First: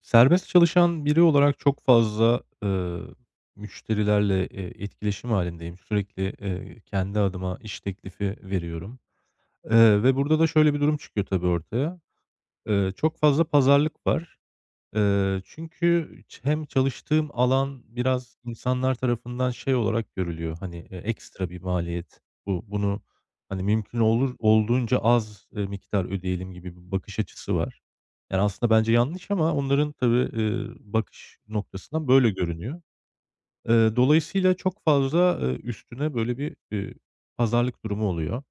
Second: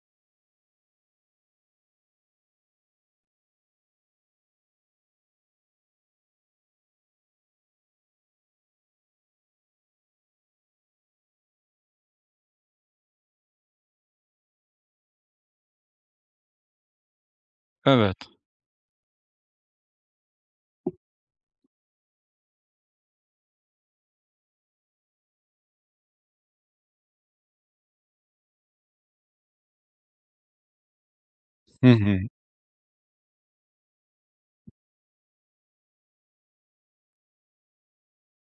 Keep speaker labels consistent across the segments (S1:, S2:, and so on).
S1: Serbest çalışan biri olarak çok fazla, müşterilerle, etkileşim halindeyim. Sürekli, kendi adıma iş teklifi veriyorum, ve burada da şöyle bir durum çıkıyor tabii ortaya. Çok fazla pazarlık var. Çünkü hem çalıştığım alan
S2: Evet.
S1: biraz insanlar tarafından şey olarak görülüyor, hani, ekstra bir maliyet. Bunu, hani, mümkün olduğunca az, miktar ödeyelim gibi bir bakış açısı var. Yani, aslında bence yanlış ama onların tabii, bakış
S2: Hı
S1: noktasından
S2: hı.
S1: böyle görünüyor. Dolayısıyla çok fazla, üstüne böyle bir, pazarlık durumu oluyor.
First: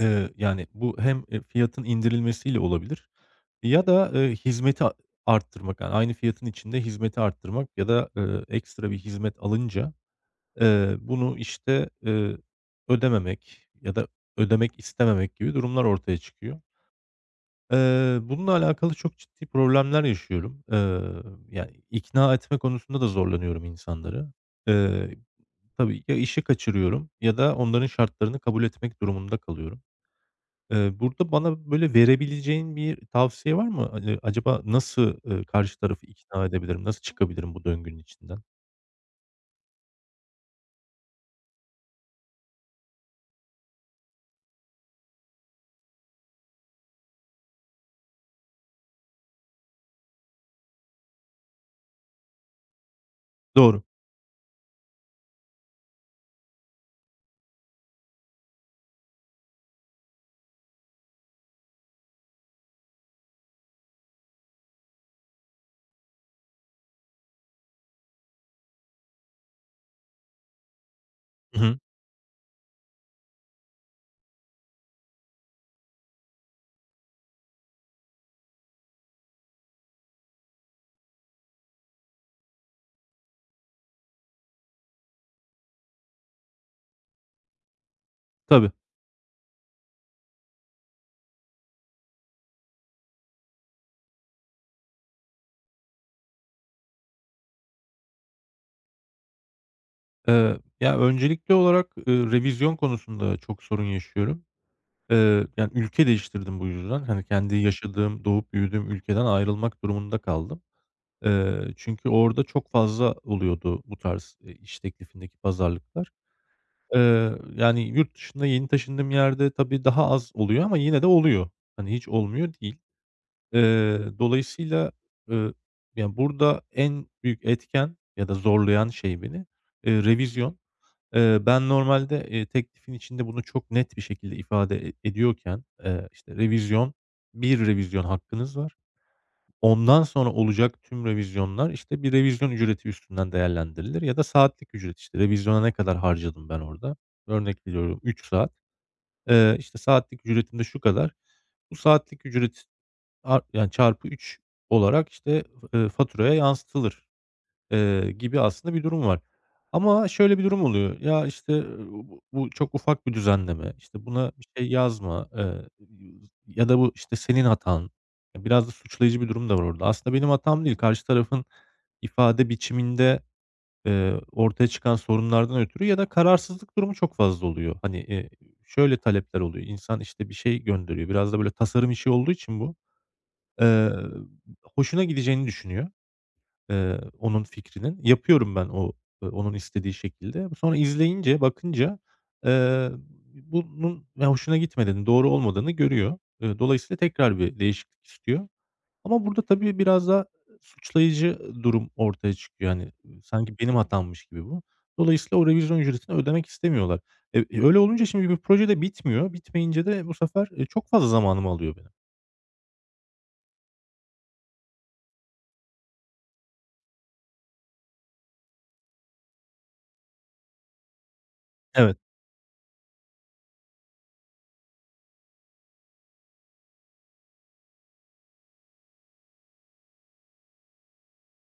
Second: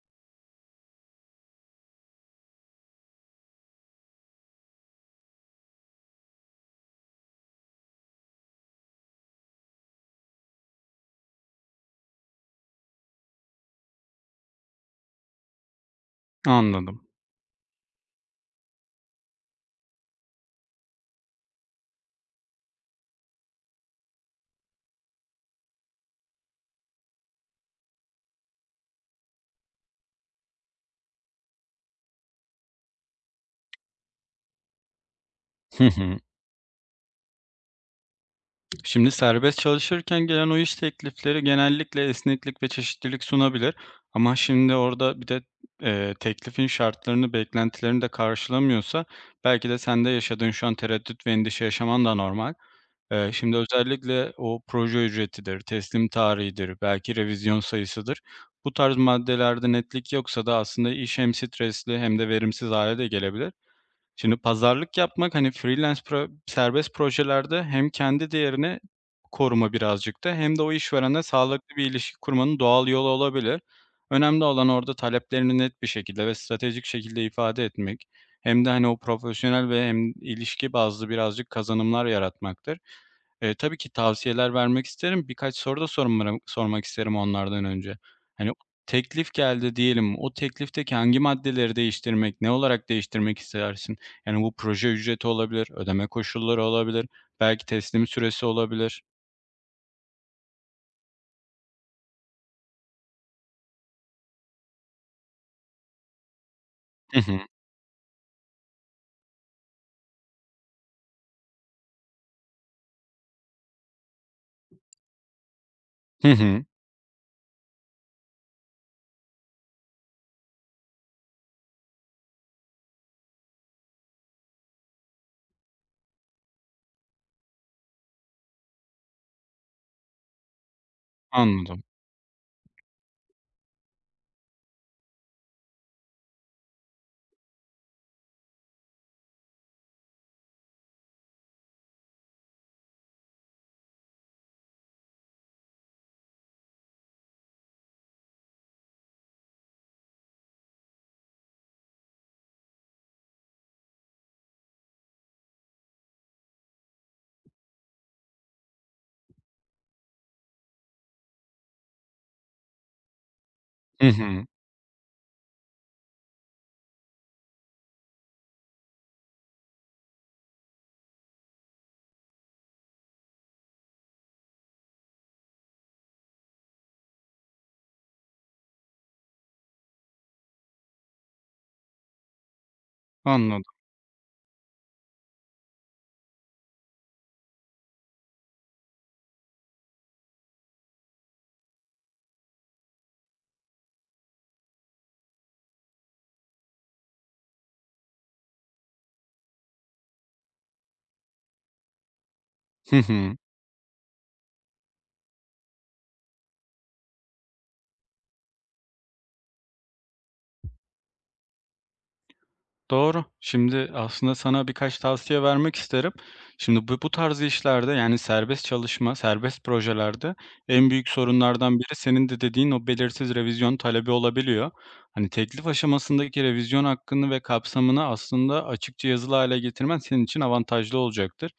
S1: Yani, bu hem, fiyatın indirilmesiyle olabilir ya da, hizmeti arttırmak, yani, aynı fiyatın içinde hizmeti arttırmak ya da, ekstra bir hizmet alınca, bunu, işte, ödememek ya da ödemek istememek gibi durumlar ortaya çıkıyor.
S2: Anladım.
S1: Bununla alakalı çok ciddi problemler yaşıyorum. Yani, ikna etme konusunda da zorlanıyorum insanları. Eee, tabii ya işi kaçırıyorum ya da onların şartlarını kabul etmek durumunda kalıyorum. Burada bana, böyle, verebileceğin bir tavsiye var mı? Hani, acaba nasıl, karşı
S2: Hı
S1: tarafı
S2: hı.
S1: ikna edebilirim? Nasıl çıkabilirim bu döngünün içinden?
S2: Şimdi serbest çalışırken gelen o iş teklifleri genellikle esneklik ve çeşitlilik sunabilir. Ama şimdi orada bir de teklifin şartlarını, beklentilerini de karşılamıyorsa belki de sende yaşadığın şu an tereddüt ve endişe yaşaman da normal. Şimdi
S1: Doğru.
S2: özellikle o proje ücretidir, teslim tarihidir, belki revizyon sayısıdır. Bu tarz maddelerde netlik yoksa da aslında iş hem stresli hem de verimsiz hale de gelebilir. Şimdi pazarlık yapmak hani freelance serbest projelerde hem kendi değerini koruma birazcık da hem de o işverene
S1: Hı
S2: sağlıklı
S1: hı.
S2: bir ilişki kurmanın doğal yolu olabilir. Önemli olan orada taleplerini net bir şekilde ve stratejik şekilde ifade etmek. Hem de hani o profesyonel ve hem ilişki bazlı birazcık kazanımlar yaratmaktır. Tabii ki tavsiyeler vermek isterim. Birkaç soru da sormak isterim onlardan önce. Hani
S1: Tabii.
S2: teklif geldi diyelim. O teklifteki hangi maddeleri değiştirmek, ne olarak değiştirmek istersin? Yani, bu proje ücreti olabilir, ödeme koşulları olabilir, belki teslim süresi olabilir.
S1: Ya, öncelikli olarak, revizyon konusunda çok sorun yaşıyorum. Yani, ülke değiştirdim bu yüzden.
S2: Hı
S1: Hani,
S2: hı.
S1: kendi yaşadığım, doğup büyüdüğüm ülkeden ayrılmak durumunda kaldım. Çünkü orada çok fazla oluyordu bu tarz, iş teklifindeki pazarlıklar.
S2: Hı hı.
S1: Yani, yurt dışında yeni taşındığım yerde tabii daha az oluyor ama yine de oluyor. Hani, hiç olmuyor değil. Dolayısıyla, eee, ya, burada en büyük etken ya da zorlayan şey beni, revizyon. Ben
S2: Anladım.
S1: normalde, teklifin içinde bunu çok net bir şekilde ifade ediyorken, işte, revizyon, bir revizyon hakkınız var. Ondan sonra olacak tüm revizyonlar, işte, bir revizyon ücreti üstünden değerlendirilir ya da saatlik ücret. İşte revizyona ne kadar harcadım ben orada? Örnek veriyorum 3 saat. İşte, saatlik ücretim de şu kadar. Bu saatlik ücret yani, çarpı 3 olarak, işte, faturaya yansıtılır gibi aslında bir durum var. Ama şöyle bir durum oluyor. Ya, işte, bu çok ufak bir düzenleme, İşte
S2: Hı
S1: buna
S2: hı.
S1: bir şey yazma, ya da bu, işte, senin hatan. Ya, biraz da suçlayıcı bir durum da var orada. Aslında benim hatam değil. Karşı tarafın ifade biçiminde, ortaya çıkan sorunlardan ötürü ya da kararsızlık durumu çok fazla oluyor. Hani, şöyle talepler oluyor. İnsan, işte, bir şey gönderiyor. Biraz da böyle tasarım işi olduğu için bu,
S2: Anladım.
S1: eee, hoşuna gideceğini düşünüyor. Onun fikrinin. Yapıyorum ben o, onun istediği şekilde. Sonra izleyince, bakınca, eee, bunun ya, hoşuna gitmediğini, doğru olmadığını görüyor. Dolayısıyla tekrar bir değişiklik istiyor. Ama burada tabii biraz da suçlayıcı durum ortaya çıkıyor. Yani,
S2: Hı hı.
S1: sanki benim hatammış gibi bu. Dolayısıyla o revizyon ücretini ödemek istemiyorlar. Öyle olunca şimdi bir proje de bitmiyor. Bitmeyince de bu sefer, çok fazla zamanımı alıyor benim.
S2: Doğru. Şimdi aslında sana birkaç tavsiye vermek isterim. Şimdi bu tarz işlerde yani serbest çalışma, serbest projelerde en büyük sorunlardan biri
S1: Evet,
S2: senin de dediğin o belirsiz revizyon talebi olabiliyor. Hani teklif aşamasındaki revizyon hakkını ve kapsamını aslında açıkça yazılı hale getirmen senin için avantajlı olacaktır.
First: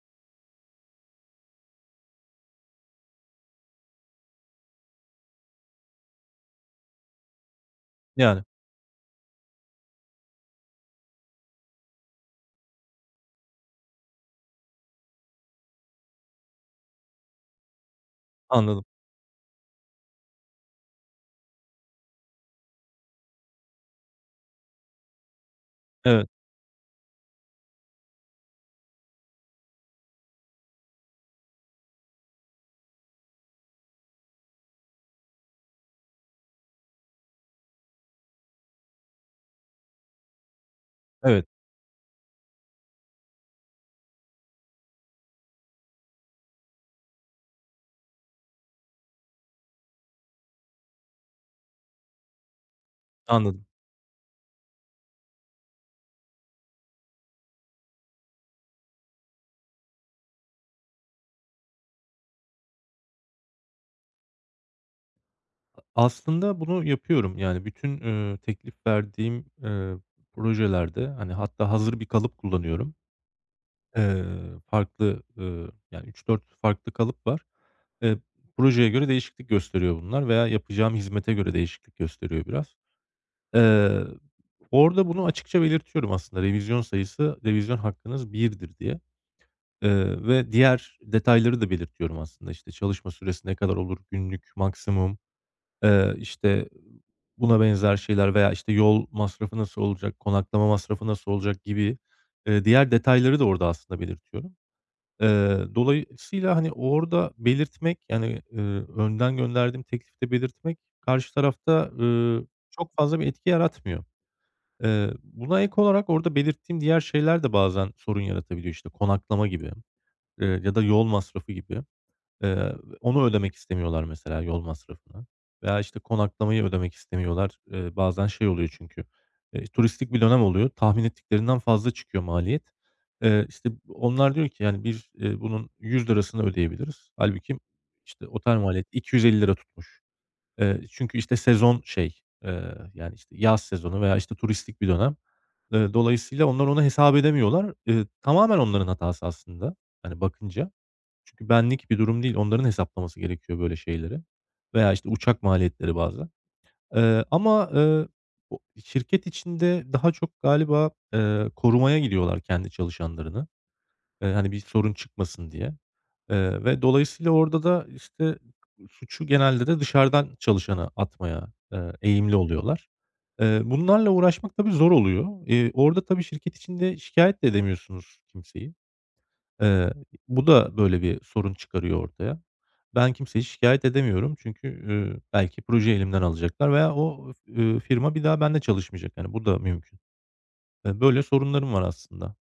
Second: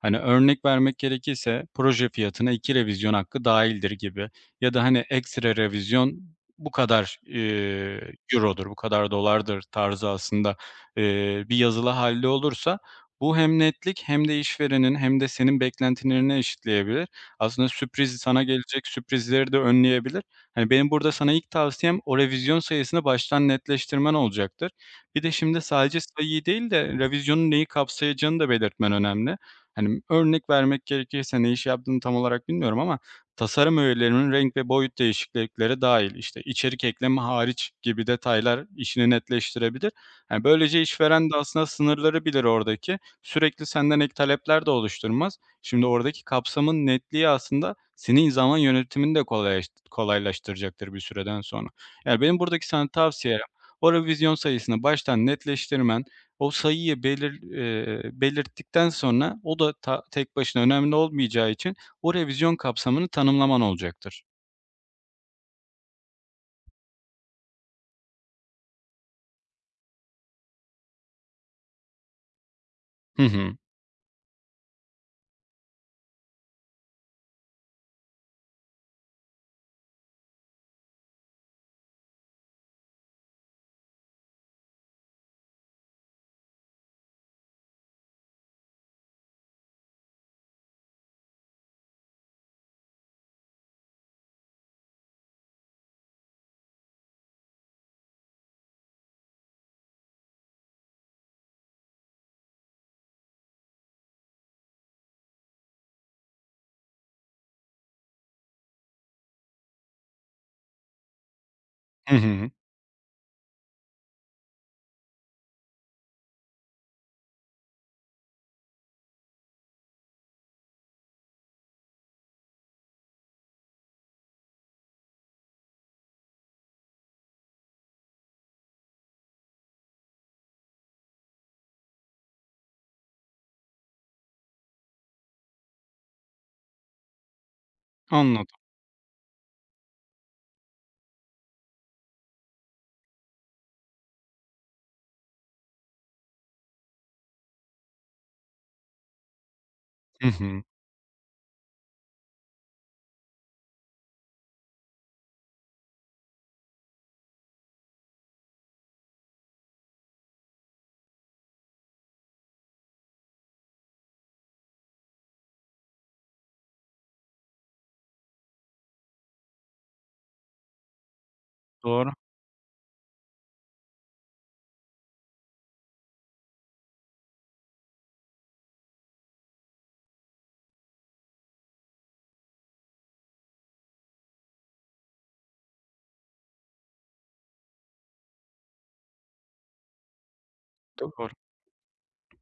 S2: Hani örnek vermek gerekirse proje fiyatına iki revizyon hakkı dahildir gibi ya da hani ekstra revizyon bu kadar
S1: yani.
S2: eurodur, bu kadar dolardır tarzı aslında bir yazılı halde olursa bu hem netlik hem de işverenin hem de senin beklentilerini eşitleyebilir. Aslında sürpriz sana
S1: Anladım.
S2: gelecek sürprizleri de önleyebilir. Hani, benim burada sana ilk tavsiyem o revizyon sayısını baştan netleştirmen olacaktır. Bir de şimdi sadece
S1: Evet,
S2: sayıyı değil de revizyonun neyi kapsayacağını da belirtmen önemli. Hani, örnek vermek gerekirse ne iş yaptığını tam olarak bilmiyorum ama tasarım öğelerinin renk ve boyut değişiklikleri dahil, işte, içerik ekleme hariç gibi detaylar işini netleştirebilir. Yani, böylece işveren de
S1: evet.
S2: aslında sınırları bilir oradaki. Sürekli senden ek talepler de oluşturmaz. Şimdi oradaki kapsamın netliği aslında senin zaman yönetimini de kolaylaştıracaktır bir süreden sonra. Yani, benim buradaki sana tavsiyem
S1: Anladım.
S2: o revizyon sayısını baştan netleştirmen, o sayıyı belirttikten sonra o da tek başına önemli olmayacağı için o revizyon kapsamını tanımlaman olacaktır.
S1: Aslında bunu yapıyorum. Yani bütün, teklif verdiğim, projelerde, hani, hatta hazır bir kalıp kullanıyorum.
S2: Hı hı.
S1: Eee, Farklı, yani üç dört farklı kalıp var. Eee, Projeye göre değişiklik gösteriyor bunlar veya yapacağım hizmete göre değişiklik gösteriyor biraz. Eee, Orada bunu açıkça belirtiyorum aslında. Revizyon sayısı, revizyon hakkınız birdir diye, ve diğer detayları da belirtiyorum aslında. İşte, çalışma süresi ne kadar olur, günlük maksimum, işte, buna benzer şeyler veya, işte, yol masrafı nasıl olacak, konaklama masrafı nasıl olacak gibi, diğer detayları da orada aslında belirtiyorum. Dolayısıyla, hani, orada belirtmek, yani, önden gönderdiğim teklifte belirtmek karşı tarafta,
S2: Hı hı.
S1: çok fazla bir etki yaratmıyor. Buna ek olarak orada belirttiğim diğer şeyler de bazen sorun yaratabiliyor. İşte konaklama gibi, ya da yol masrafı gibi. Eee, Onu ödemek istemiyorlar mesela yol masrafını veya, işte, konaklamayı ödemek istemiyorlar. Bazen şey oluyor çünkü, turistik bir dönem oluyor. Tahmin ettiklerinden fazla çıkıyor maliyet. İşte, onlar diyor ki, yani, bir "bunun ₺100'sını ödeyebiliriz." Halbuki işte,
S2: Anladım.
S1: otel maliyeti ₺250 tutmuş. Çünkü, işte, sezon şey, yani, işte, yaz sezonu veya, işte, turistik bir dönem. Dolayısıyla onlar onu hesap edemiyorlar. Tamamen onların hatası aslında, hani,
S2: Hı hı.
S1: bakınca. Çünkü benlik bir durum değil. Onların hesaplaması gerekiyor böyle şeyleri veya, işte, uçak maliyetleri bazen. Ama, o şirket içinde daha çok galiba, korumaya gidiyorlar kendi çalışanlarını. Hani, bir sorun çıkmasın diye, ve dolayısıyla orada da, işte, suçu genelde de dışarıdan çalışana atmaya,
S2: Doğru,
S1: eğilimli oluyorlar. Bunlarla uğraşmak tabii zor oluyor. Orada tabii şirket içinde şikayet de edemiyorsunuz kimseyi. Eee, Bu da böyle bir sorun çıkarıyor ortaya. Ben kimseyi şikayet edemiyorum çünkü, belki projeyi elimden alacaklar veya o, firma bir daha benimle çalışmayacak. Yani bu da mümkün. Böyle
S2: doğru.
S1: sorunlarım var aslında.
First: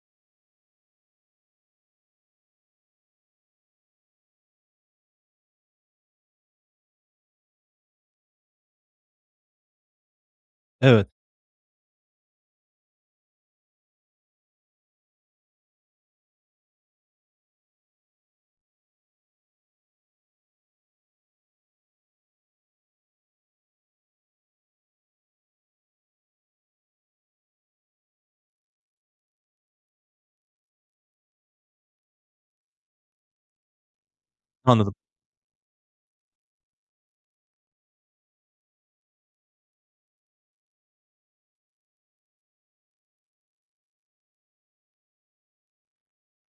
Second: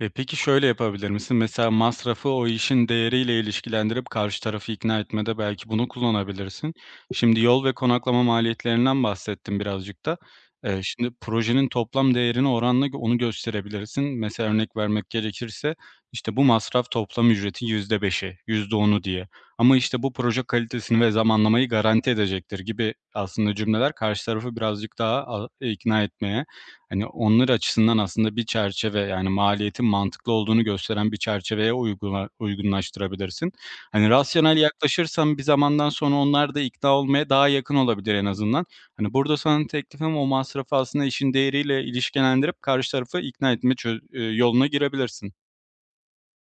S2: E peki şöyle yapabilir misin? Mesela masrafı o işin değeriyle ilişkilendirip karşı tarafı ikna etmede belki bunu kullanabilirsin. Şimdi yol ve konaklama maliyetlerinden bahsettim birazcık da.
S1: Evet,
S2: Şimdi projenin toplam değerini oranla onu gösterebilirsin. Mesela örnek vermek gerekirse işte bu masraf toplam ücretin %5'i, yüzde onu diye. Ama işte bu proje kalitesini ve zamanlamayı garanti edecektir gibi aslında cümleler karşı tarafı birazcık daha ikna etmeye. Hani, onlar açısından aslında bir çerçeve, yani, maliyetin mantıklı olduğunu gösteren bir çerçeveye uygunlaştırabilirsin. Hani, rasyonel
S1: anladım.
S2: yaklaşırsan bir zamandan sonra onlar da ikna olmaya daha yakın olabilir en azından. Hani, burada sana teklifim o masrafı aslında işin değeriyle ilişkilendirip karşı tarafı ikna etme çö yoluna girebilirsin.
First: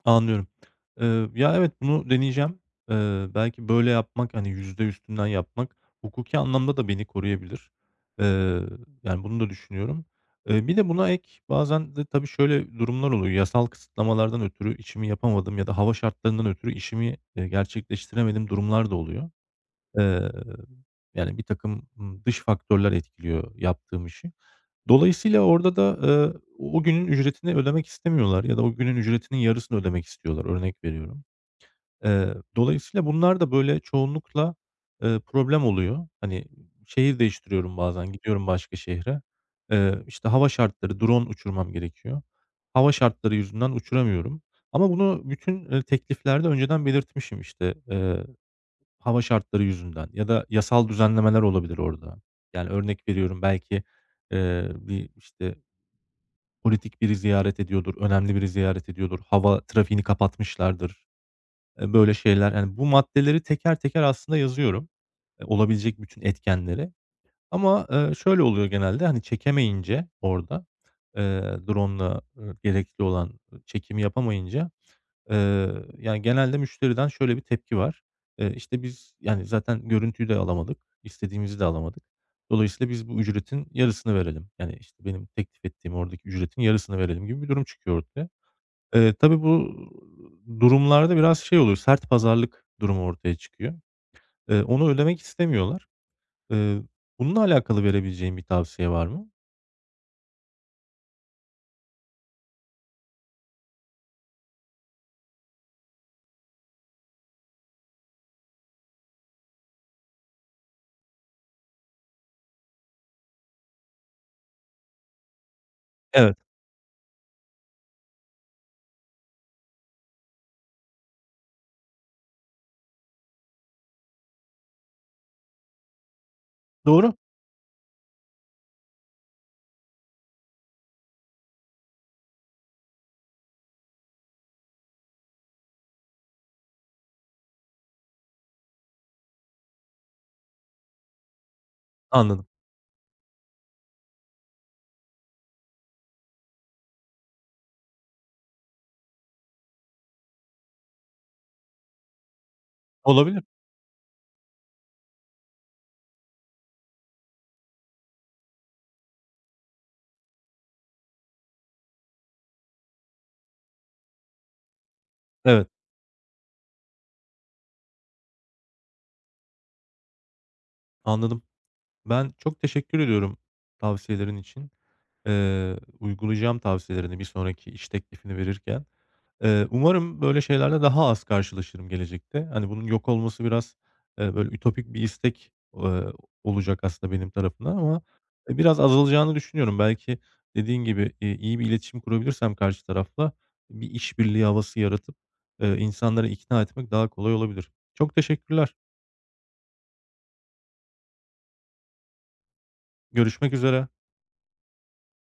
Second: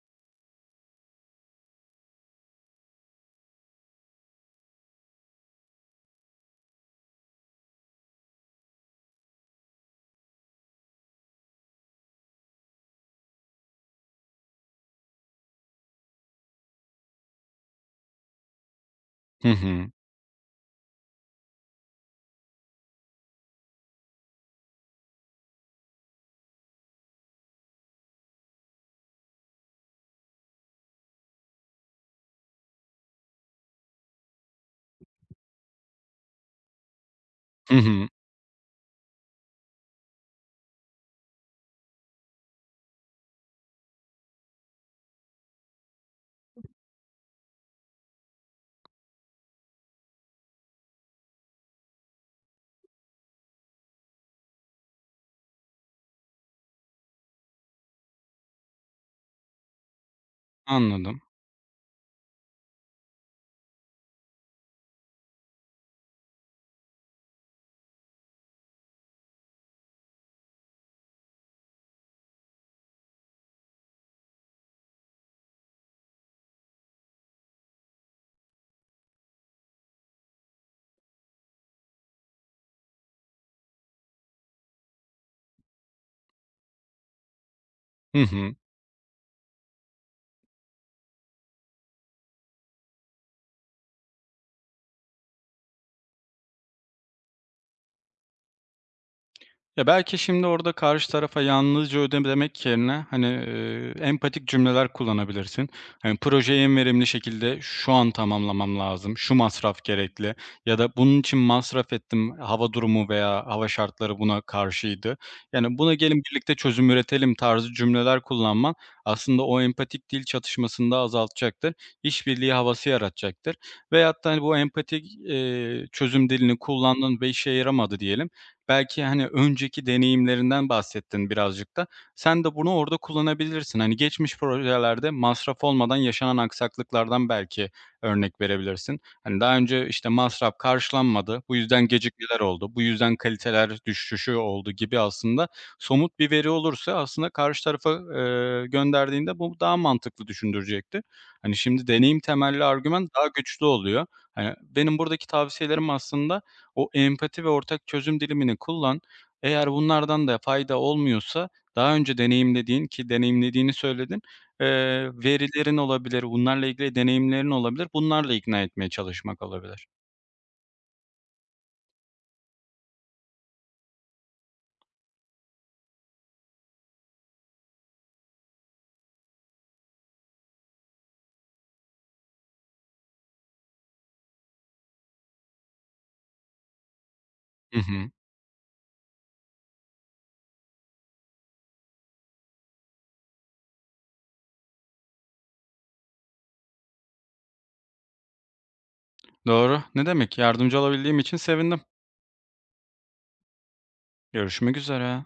S1: Anlıyorum. Ya, evet, bunu deneyeceğim. Belki böyle yapmak, hani, yüzde üstünden yapmak hukuki anlamda da beni koruyabilir. Eee, Yani, bunu da düşünüyorum. Bir de buna ek bazen de tabii şöyle durumlar oluyor. Yasal kısıtlamalardan ötürü işimi yapamadım ya da hava şartlarından ötürü işimi, gerçekleştiremediğim durumlar da oluyor.
S2: Hı hı.
S1: Eee, Yani, birtakım, dış faktörler etkiliyor yaptığım işi. Dolayısıyla orada da, o günün ücretini ödemek istemiyorlar ya da o günün ücretinin yarısını ödemek istiyorlar, örnek veriyorum. Dolayısıyla bunlar da böyle çoğunlukla, problem oluyor. Hani, şehir
S2: Hı
S1: değiştiriyorum
S2: hı.
S1: bazen, gidiyorum başka şehre. İşte, hava şartları, drone uçurmam gerekiyor. Hava şartları yüzünden uçuramıyorum ama bunu bütün, tekliflerde önceden belirtmişim, işte, hava şartları yüzünden ya da yasal düzenlemeler olabilir orada. Yani, örnek veriyorum belki, işte politik biri ziyaret ediyordur, önemli biri ziyaret ediyordur, hava trafiğini kapatmışlardır,
S2: Anladım.
S1: böyle şeyler. Yani, bu maddeleri teker teker aslında yazıyorum, olabilecek bütün etkenleri ama, şöyle oluyor genelde, hani, çekemeyince orada, drone'la, gerekli olan, çekimi yapamayınca yani, genelde müşteriden şöyle bir tepki var. İşte, biz, yani, zaten görüntüyü de alamadık, istediğimizi de alamadık. Dolayısıyla biz bu ücretin yarısını verelim. Yani, işte, benim teklif ettiğim oradaki ücretin yarısını verelim gibi bir durum çıkıyor
S2: Hı
S1: ortaya.
S2: hı.
S1: Tabii bu durumlarda biraz şey oluyor, sert pazarlık durumu ortaya çıkıyor. Onu ödemek istemiyorlar. Eee, Bununla alakalı verebileceğin bir tavsiye var mı?
S2: Ya, belki şimdi orada karşı tarafa yalnızca ödeme demek yerine, hani, empatik cümleler kullanabilirsin. Hani, "Projeyi en verimli şekilde şu an tamamlamam lazım, şu masraf gerekli." ya da "Bunun için masraf ettim, hava durumu veya hava şartları buna karşıydı. Yani, buna gelin
S1: Evet,
S2: birlikte çözüm üretelim." tarzı cümleler kullanman aslında o empatik dil çatışmasını da azaltacaktır. İşbirliği havası yaratacaktır veyahut da, hani, bu empatik, çözüm dilini
S1: doğru.
S2: kullandın ve işe yaramadı diyelim belki, hani, önceki deneyimlerinden bahsettin birazcık da. Sen de bunu orada kullanabilirsin. Hani, geçmiş projelerde masraf olmadan yaşanan aksaklıklardan belki örnek verebilirsin. Hani, daha önce, işte, masraf karşılanmadı, bu yüzden gecikmeler
S1: Anladım.
S2: oldu, bu yüzden kaliteler düşüşü oldu gibi aslında somut bir veri olursa aslında karşı tarafa, gönderdiğinde bu daha mantıklı düşündürecektir. Hani, şimdi deneyim temelli argüman daha
S1: Olabilir.
S2: güçlü oluyor. Hani, benim buradaki tavsiyelerim aslında o empati ve ortak çözüm dilimini kullan. Eğer bunlardan da fayda olmuyorsa daha önce deneyimlediğin ki deneyimlediğini söyledin, eee,
S1: Evet,
S2: verilerin olabilir, bunlarla ilgili deneyimlerin olabilir. Bunlarla ikna etmeye çalışmak olabilir.
S1: anladım. Ben çok teşekkür ediyorum tavsiyelerin için. Uygulayacağım tavsiyelerini bir sonraki iş teklifini verirken. Umarım böyle şeylerle daha az karşılaşırım gelecekte. Hani, bunun yok olması biraz, böyle ütopik bir istek, olacak aslında benim tarafımdan
S2: Hı
S1: ama,
S2: hı.
S1: biraz azalacağını düşünüyorum. Belki dediğin gibi, iyi bir iletişim kurabilirsem karşı tarafla bir işbirliği havası yaratıp, insanları ikna etmek daha kolay olabilir. Çok teşekkürler.
S2: Doğru. Ne demek, yardımcı olabildiğim için sevindim.
S1: Görüşmek üzere.
S2: Görüşmek üzere.